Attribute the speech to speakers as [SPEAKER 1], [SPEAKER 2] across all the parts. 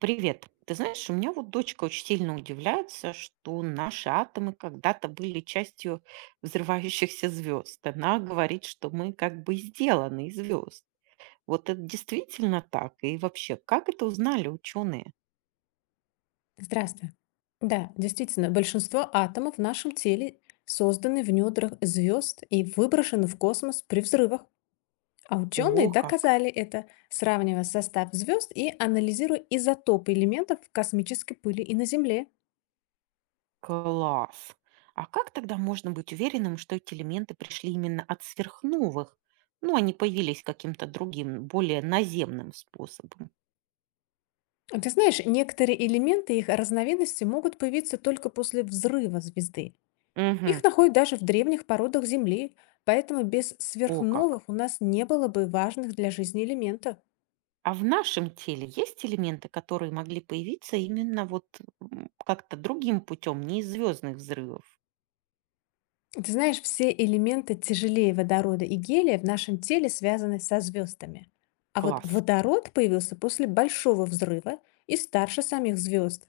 [SPEAKER 1] Привет. Ты знаешь, у меня вот дочка очень сильно удивляется, что наши атомы когда-то были частью взрывающихся звезд. Она говорит, что мы как бы сделаны из звезд. Вот это действительно так? И вообще, как это узнали ученые?
[SPEAKER 2] Здравствуй. Да, действительно, большинство атомов в нашем теле созданы в недрах звезд и выброшены в космос при взрывах. А ученые
[SPEAKER 1] О, как!
[SPEAKER 2] доказали это, сравнивая состав звезд и анализируя изотопы элементов в космической пыли и на Земле.
[SPEAKER 1] Класс! А как тогда можно быть уверенным, что эти элементы пришли именно от сверхновых? Ну, они появились каким-то другим, более наземным способом.
[SPEAKER 2] А ты знаешь, некоторые элементы и их разновидности могут появиться только после взрыва звезды. Их
[SPEAKER 1] Угу.
[SPEAKER 2] находят даже в древних породах Земли, поэтому без
[SPEAKER 1] О,
[SPEAKER 2] сверхновых
[SPEAKER 1] как!
[SPEAKER 2] у нас не было бы важных для жизни элементов.
[SPEAKER 1] А в нашем теле есть элементы, которые могли появиться именно вот как-то другим путем, не из звездных взрывов?
[SPEAKER 2] Ты знаешь, все элементы тяжелее водорода и гелия в нашем теле связаны со звездами. А вот
[SPEAKER 1] Класс.
[SPEAKER 2] водород появился после большого взрыва и старше самих звезд.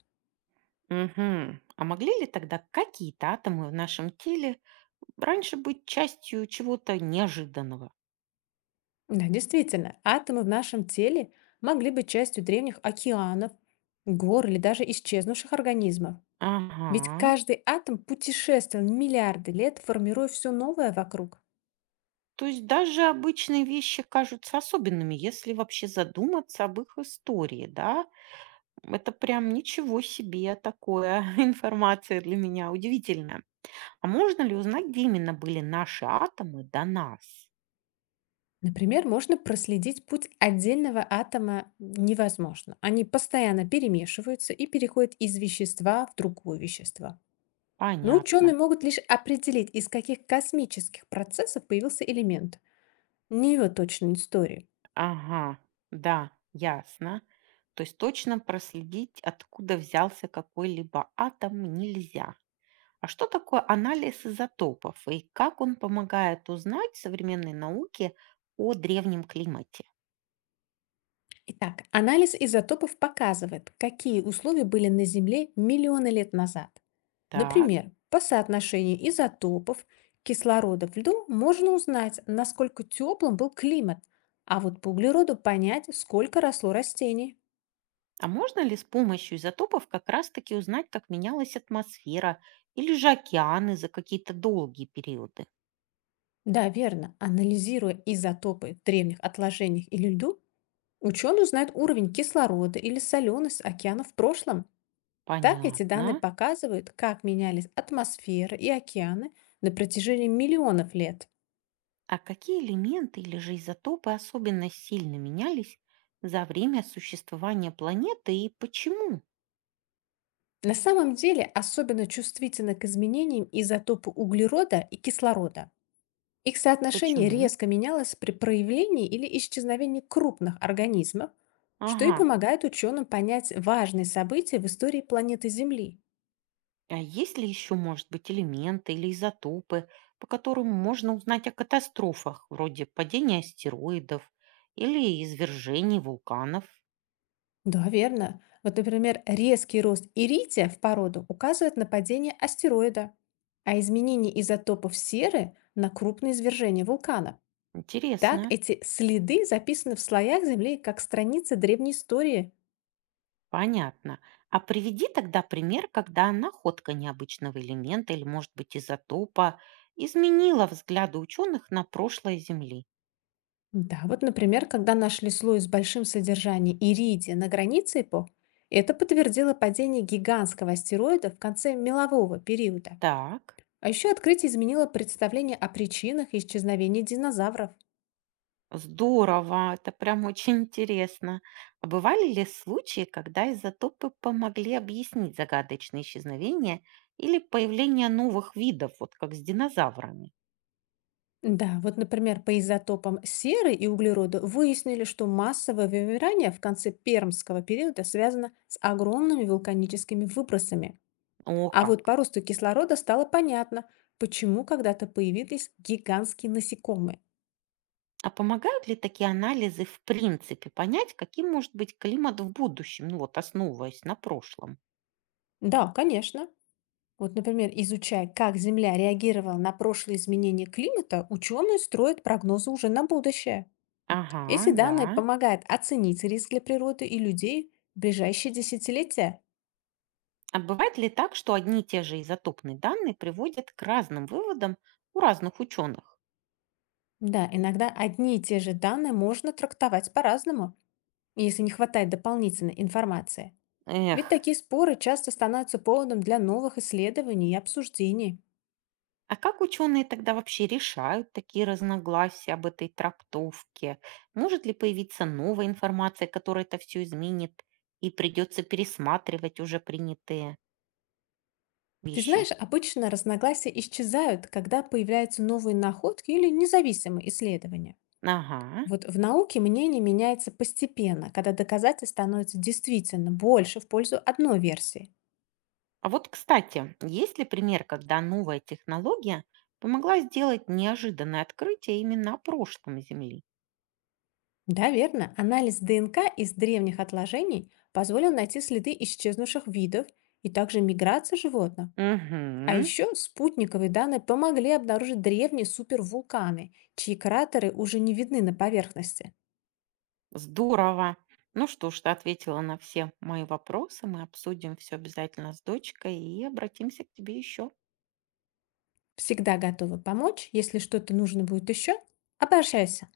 [SPEAKER 1] Мгм. А могли ли тогда какие-то атомы в нашем теле раньше быть частью чего-то неожиданного?
[SPEAKER 2] Да, действительно, атомы в нашем теле могли быть частью древних океанов, гор или даже исчезнувших организмов. Ведь
[SPEAKER 1] Ага.
[SPEAKER 2] каждый атом путешествовал миллиарды лет, формируя все новое вокруг.
[SPEAKER 1] То есть даже обычные вещи кажутся особенными, если вообще задуматься об их истории, да? Это прям ничего себе такое информация для меня удивительная. А можно ли узнать, где именно были наши атомы до нас?
[SPEAKER 2] Например, можно проследить путь отдельного атома невозможно. Они постоянно перемешиваются и переходят из вещества в другое вещество. Но ученые
[SPEAKER 1] Понятно.
[SPEAKER 2] могут лишь определить, из каких космических процессов появился элемент, не его точную историю.
[SPEAKER 1] Ага, да, ясно. То есть точно проследить, откуда взялся какой-либо атом, нельзя. А что такое анализ изотопов и как он помогает узнать современной науке о древнем климате?
[SPEAKER 2] Итак, анализ изотопов показывает, какие условия были на Земле миллионы лет назад.
[SPEAKER 1] Так,
[SPEAKER 2] Например, по соотношению изотопов кислорода в льду можно узнать, насколько теплым был климат, а вот по углероду понять, сколько росло растений.
[SPEAKER 1] а можно ли с помощью изотопов как раз-таки узнать, как менялась атмосфера или же океаны за какие-то долгие периоды?
[SPEAKER 2] Да, верно. Анализируя изотопы в древних отложениях или льду, ученые узнают уровень кислорода или соленость океана в прошлом. Так эти
[SPEAKER 1] Понятно.
[SPEAKER 2] данные показывают, как менялись атмосфера и океаны на протяжении миллионов лет.
[SPEAKER 1] А какие элементы или же изотопы особенно сильно менялись за время существования планеты и почему?
[SPEAKER 2] На самом деле особенно чувствительны к изменениям изотопы углерода и кислорода. Их соотношение
[SPEAKER 1] Почему?
[SPEAKER 2] резко менялось при проявлении или исчезновении крупных организмов, что и
[SPEAKER 1] Ага,
[SPEAKER 2] помогает ученым понять важные события в истории планеты Земли.
[SPEAKER 1] а есть ли еще, может быть, элементы или изотопы, по которым можно узнать о катастрофах, вроде падения астероидов или извержений вулканов?
[SPEAKER 2] Да, верно. Вот, например, резкий рост ирития в породу указывает на падение астероида, а изменение изотопов серы — на крупные извержения вулкана. Так
[SPEAKER 1] Интересно.
[SPEAKER 2] эти следы записаны в слоях Земли как страницы древней истории.
[SPEAKER 1] Понятно. А приведи тогда пример, когда находка необычного элемента или, может быть, изотопа изменила взгляды ученых на прошлое Земли.
[SPEAKER 2] Да, вот, например, когда нашли слой с большим содержанием иридия на границе эпох, это подтвердило падение гигантского астероида в конце мелового периода.
[SPEAKER 1] Так,
[SPEAKER 2] А еще открытие изменило представление о причинах исчезновения динозавров.
[SPEAKER 1] здорово, это прям очень интересно. А бывали ли случаи, когда изотопы помогли объяснить загадочные исчезновения или появление новых видов, вот как с динозаврами?
[SPEAKER 2] Да, вот, например, по изотопам серы и углерода выяснили, что массовое вымирание в конце пермского периода связано с огромными вулканическими выбросами.
[SPEAKER 1] О,
[SPEAKER 2] А вот по
[SPEAKER 1] как!
[SPEAKER 2] росту кислорода стало понятно, почему когда-то появились гигантские насекомые.
[SPEAKER 1] А помогают ли такие анализы в принципе понять, каким может быть климат в будущем, ну вот основываясь на прошлом?
[SPEAKER 2] Да, конечно. Вот, например, изучая, как Земля реагировала на прошлые изменения климата, ученые строят прогнозы уже на будущее.
[SPEAKER 1] Ага,
[SPEAKER 2] Эти
[SPEAKER 1] да.
[SPEAKER 2] данные помогают оценить риск для природы и людей в ближайшие десятилетия.
[SPEAKER 1] А бывает ли так, что одни и те же изотопные данные приводят к разным выводам у разных ученых?
[SPEAKER 2] Да, иногда одни и те же данные можно трактовать по-разному, если не хватает дополнительной информации.
[SPEAKER 1] Эх,
[SPEAKER 2] Ведь такие споры часто становятся поводом для новых исследований и обсуждений.
[SPEAKER 1] а как ученые тогда вообще решают такие разногласия об этой трактовке? Может ли появиться новая информация, которая это все изменит, и придется пересматривать уже принятые
[SPEAKER 2] Ты
[SPEAKER 1] вещи?
[SPEAKER 2] знаешь, обычно разногласия исчезают, когда появляются новые находки или независимые исследования.
[SPEAKER 1] Ага.
[SPEAKER 2] Вот в науке мнение меняется постепенно, когда доказательств становится действительно больше в пользу одной версии.
[SPEAKER 1] А вот, кстати, есть ли пример, когда новая технология помогла сделать неожиданное открытие именно о прошлом Земли?
[SPEAKER 2] Да, верно. Анализ ДНК из древних отложений позволил найти следы исчезнувших видов и также миграции животных. А
[SPEAKER 1] Угу.
[SPEAKER 2] еще спутниковые данные помогли обнаружить древние супервулканы, чьи кратеры уже не видны на поверхности.
[SPEAKER 1] Здорово. Ну что ж, ты ответила на все мои вопросы. Мы обсудим все обязательно с дочкой и обратимся к тебе еще.
[SPEAKER 2] Всегда готовы помочь, если что-то нужно будет еще, обращайся.